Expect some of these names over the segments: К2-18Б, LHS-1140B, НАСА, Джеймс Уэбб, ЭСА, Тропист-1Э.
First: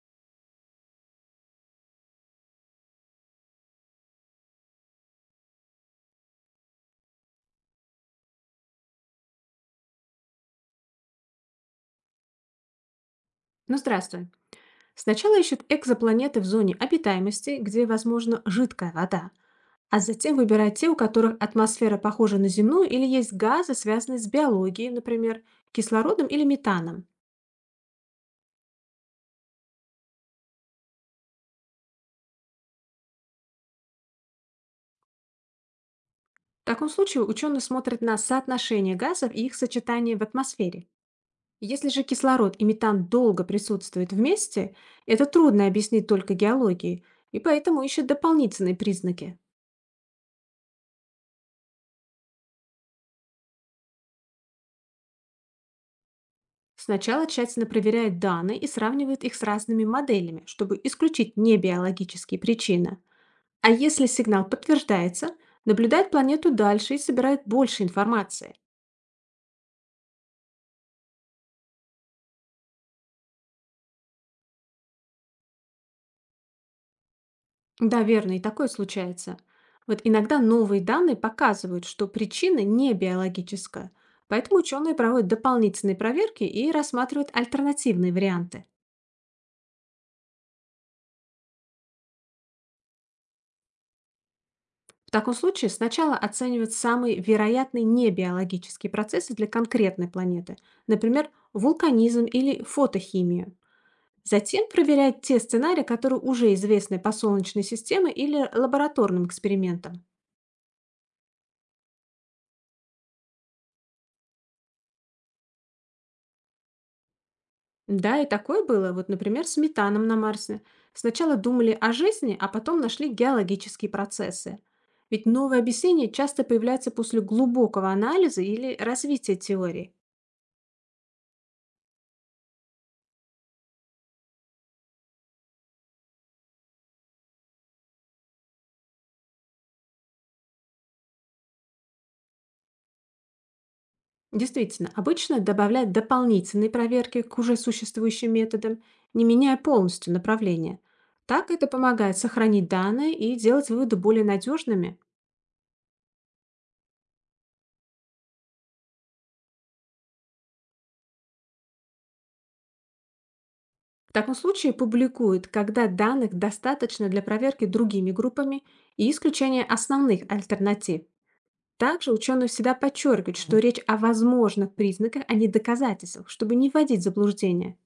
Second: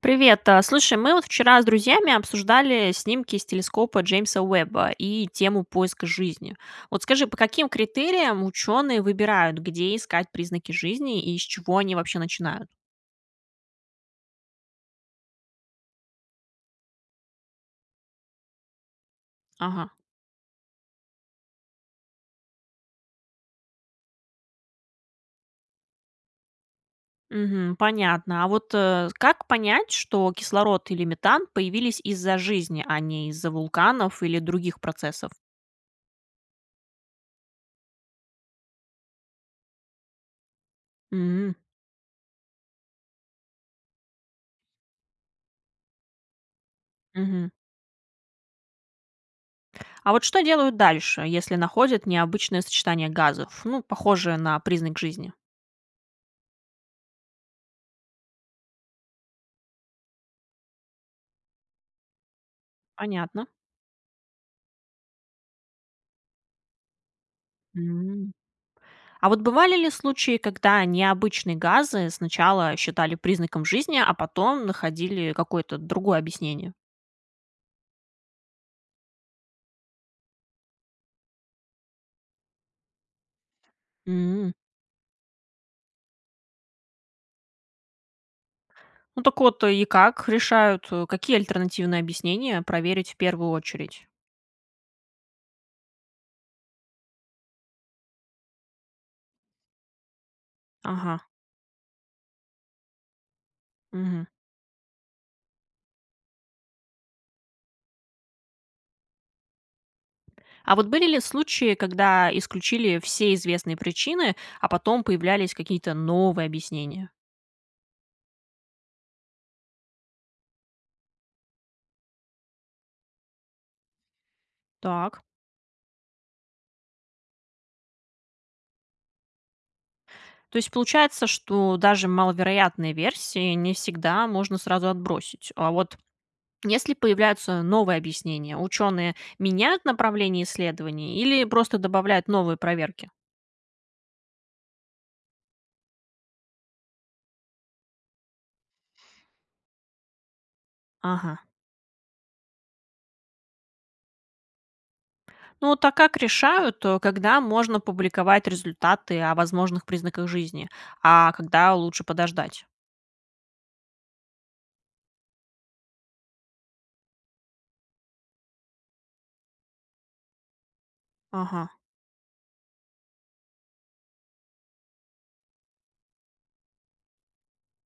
Привет. Слушай, мы вот вчера с друзьями обсуждали снимки с телескопа Джеймса Уэбба и тему поиска жизни. Вот скажи, по каким критериям ученые выбирают, где искать признаки жизни и из чего они вообще начинают? Ну, здравствуй. Сначала ищут экзопланеты в зоне обитаемости, где, возможно, жидкая вода, Ага. а затем выбирают те, у которых атмосфера похожа на земную или есть газы, связанные с биологией, например, кислородом или метаном. Мгм, понятно. А вот как понять, что кислород или метан появились из-за жизни, а не из-за вулканов или других процессов? В таком случае ученые смотрят на соотношение газов и их сочетание в атмосфере. М, Если же кислород и метан долго присутствуют вместе, это трудно объяснить только геологией, и мгм. поэтому ищут дополнительные признаки. А вот что делают дальше, если находят необычное сочетание газов, ну, похожее на признак жизни? Сначала тщательно проверяет данные и сравнивает их с разными моделями, чтобы исключить небиологические причины. Понятно. А если сигнал подтверждается, наблюдает планету дальше и собирает больше М. информации. А вот бывали ли случаи, когда необычные газы сначала считали признаком жизни, а потом находили какое-то другое объяснение? Да, верно, и такое случается. Вот иногда новые данные показывают, что причина не биологическая, М. поэтому ученые проводят дополнительные проверки и рассматривают альтернативные варианты. Ну так вот, и как решают, какие альтернативные объяснения проверить в первую очередь? В таком случае сначала оценивают самые вероятные небиологические процессы для конкретной планеты, Ага. например, вулканизм или фотохимию. Мгм. Затем проверяют те сценарии, которые уже известны по Солнечной системе или лабораторным экспериментам. А вот были ли случаи, когда исключили все известные причины, а потом появлялись какие-то новые объяснения? Да, и такое было, вот, например, с метаном на Марсе. Сначала думали о жизни, а потом нашли геологические процессы. Так. Ведь новые объяснения часто появляются после глубокого анализа или развития теории. То есть получается, что даже маловероятные версии не всегда можно сразу отбросить. А вот если появляются новые объяснения, ученые меняют направление исследований или просто добавляют новые проверки? Действительно, обычно добавляют дополнительные проверки к уже существующим методам, не меняя полностью направление. Ага. Так это помогает сохранить данные и делать выводы более надежными. Ну вот а как решают, когда можно публиковать результаты о возможных признаках жизни, а когда лучше подождать? В таком случае публикуют, когда данных достаточно для проверки другими группами и исключения основных альтернатив. Ага. Также ученые всегда подчеркивают, что речь о возможных признаках, а не доказательствах, чтобы не вводить в заблуждение.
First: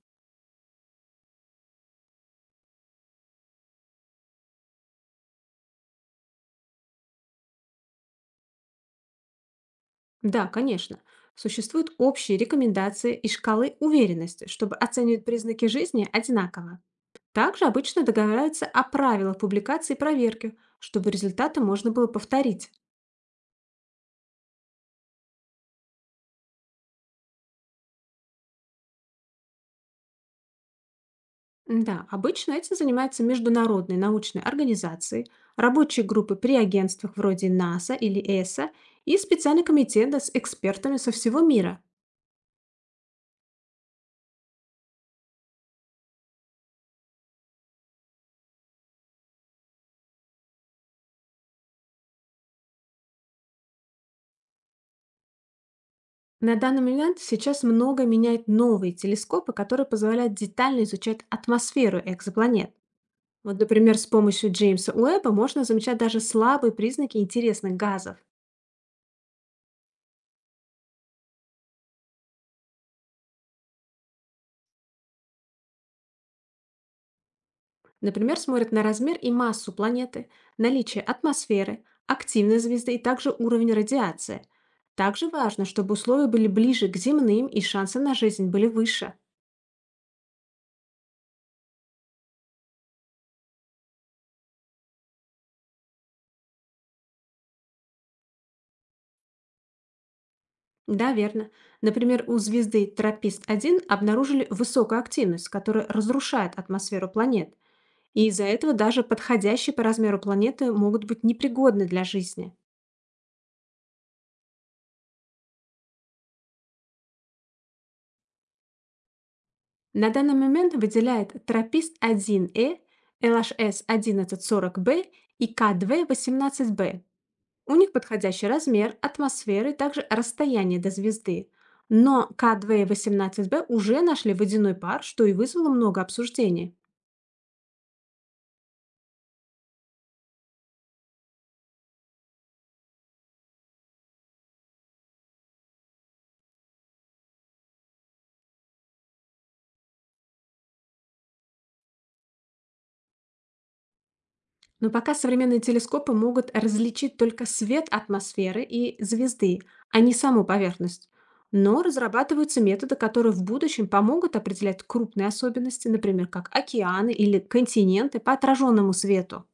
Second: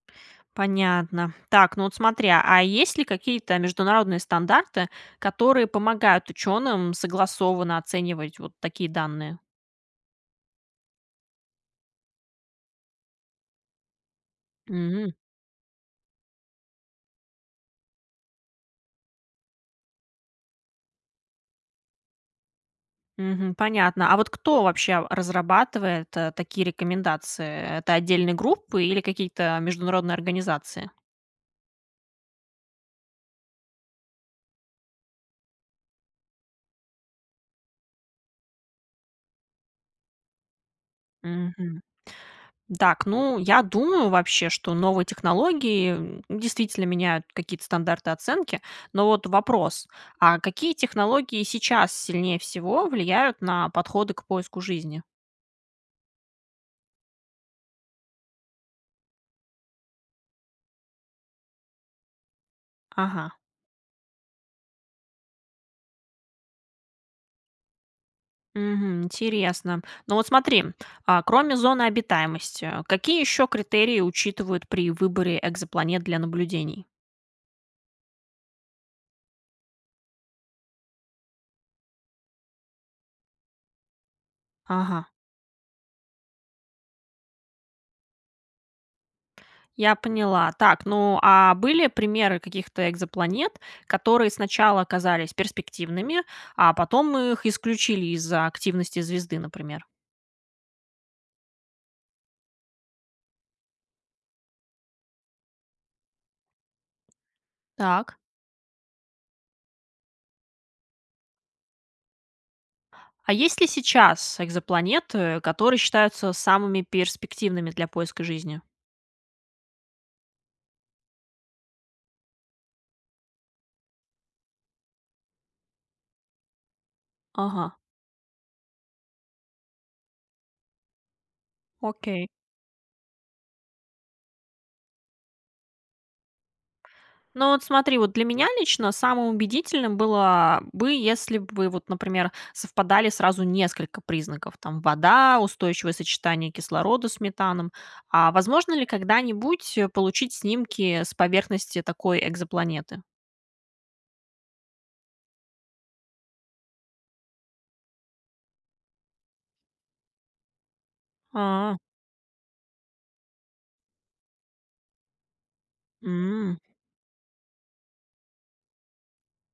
Понятно. Так, ну вот смотря, а есть ли какие-то международные стандарты, которые помогают ученым согласованно оценивать вот такие данные? Да, конечно. Существуют общие рекомендации и шкалы уверенности, чтобы Мгм. оценивать признаки жизни одинаково. Также обычно договариваются о правилах публикации и проверки, чтобы результаты можно было повторить. Мгм. Понятно. А вот кто вообще разрабатывает, такие рекомендации? Это отдельные группы или какие-то международные организации? Да, обычно этим занимаются международные научные организации, рабочие группы при агентствах вроде НАСА или ЭСА и специальные комитеты с экспертами со всего мира. Мгм. Так, ну, я думаю вообще, что новые технологии, действительно меняют какие-то стандарты оценки. Но вот вопрос: а какие технологии сейчас сильнее всего влияют на подходы к поиску жизни? На данный момент сейчас много меняют новые телескопы, которые позволяют детально изучать атмосферу экзопланет. Ага. Вот, например, с помощью Джеймса Уэбба можно замечать даже слабые признаки интересных газов. Мгм. Интересно. Ну вот смотри, кроме зоны обитаемости, какие еще критерии учитывают при выборе экзопланет для наблюдений? Например, смотрят на размер и массу планеты, наличие атмосферы, активность звезды и также уровень радиации. Ага, Также важно, чтобы условия были ближе к земным и шансы на жизнь были выше. я поняла. Так, ну а были примеры каких-то экзопланет, которые сначала оказались перспективными, а потом их исключили из-за активности звезды, например? Да, верно. Например, у звезды Тропист-1 обнаружили высокую активность, которая разрушает атмосферу планет. Так. И из-за этого даже подходящие по размеру планеты могут быть непригодны для жизни. А есть ли сейчас экзопланеты, которые считаются самыми перспективными для поиска жизни? На данный момент выделяет Тропист-1Э, LHS-1140B и К2-18Б. Ага, У них подходящий размер, атмосферы, также расстояние до звезды. Но окей. К2 и 18Б уже нашли водяной пар, что и вызвало много обсуждений. Ну вот смотри, вот для меня лично самым убедительным было бы, если бы, вот, например, совпадали сразу несколько признаков. Там вода, устойчивое сочетание кислорода с метаном. А возможно ли когда-нибудь получить снимки с поверхности такой экзопланеты? Но пока современные телескопы могут различить только свет атмосферы и звезды, а не саму поверхность. А, Но разрабатываются методы, которые в будущем помогут определять крупные особенности, например, как м. океаны или континенты по отраженному свету.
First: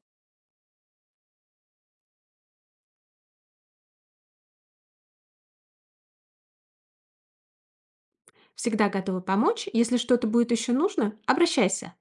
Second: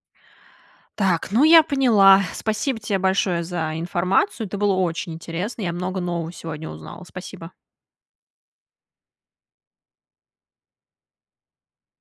Так, ну я поняла. Спасибо тебе большое за информацию. Это было очень интересно. Я много нового сегодня узнала. Спасибо. Всегда готова помочь. Если что-то будет еще нужно, обращайся.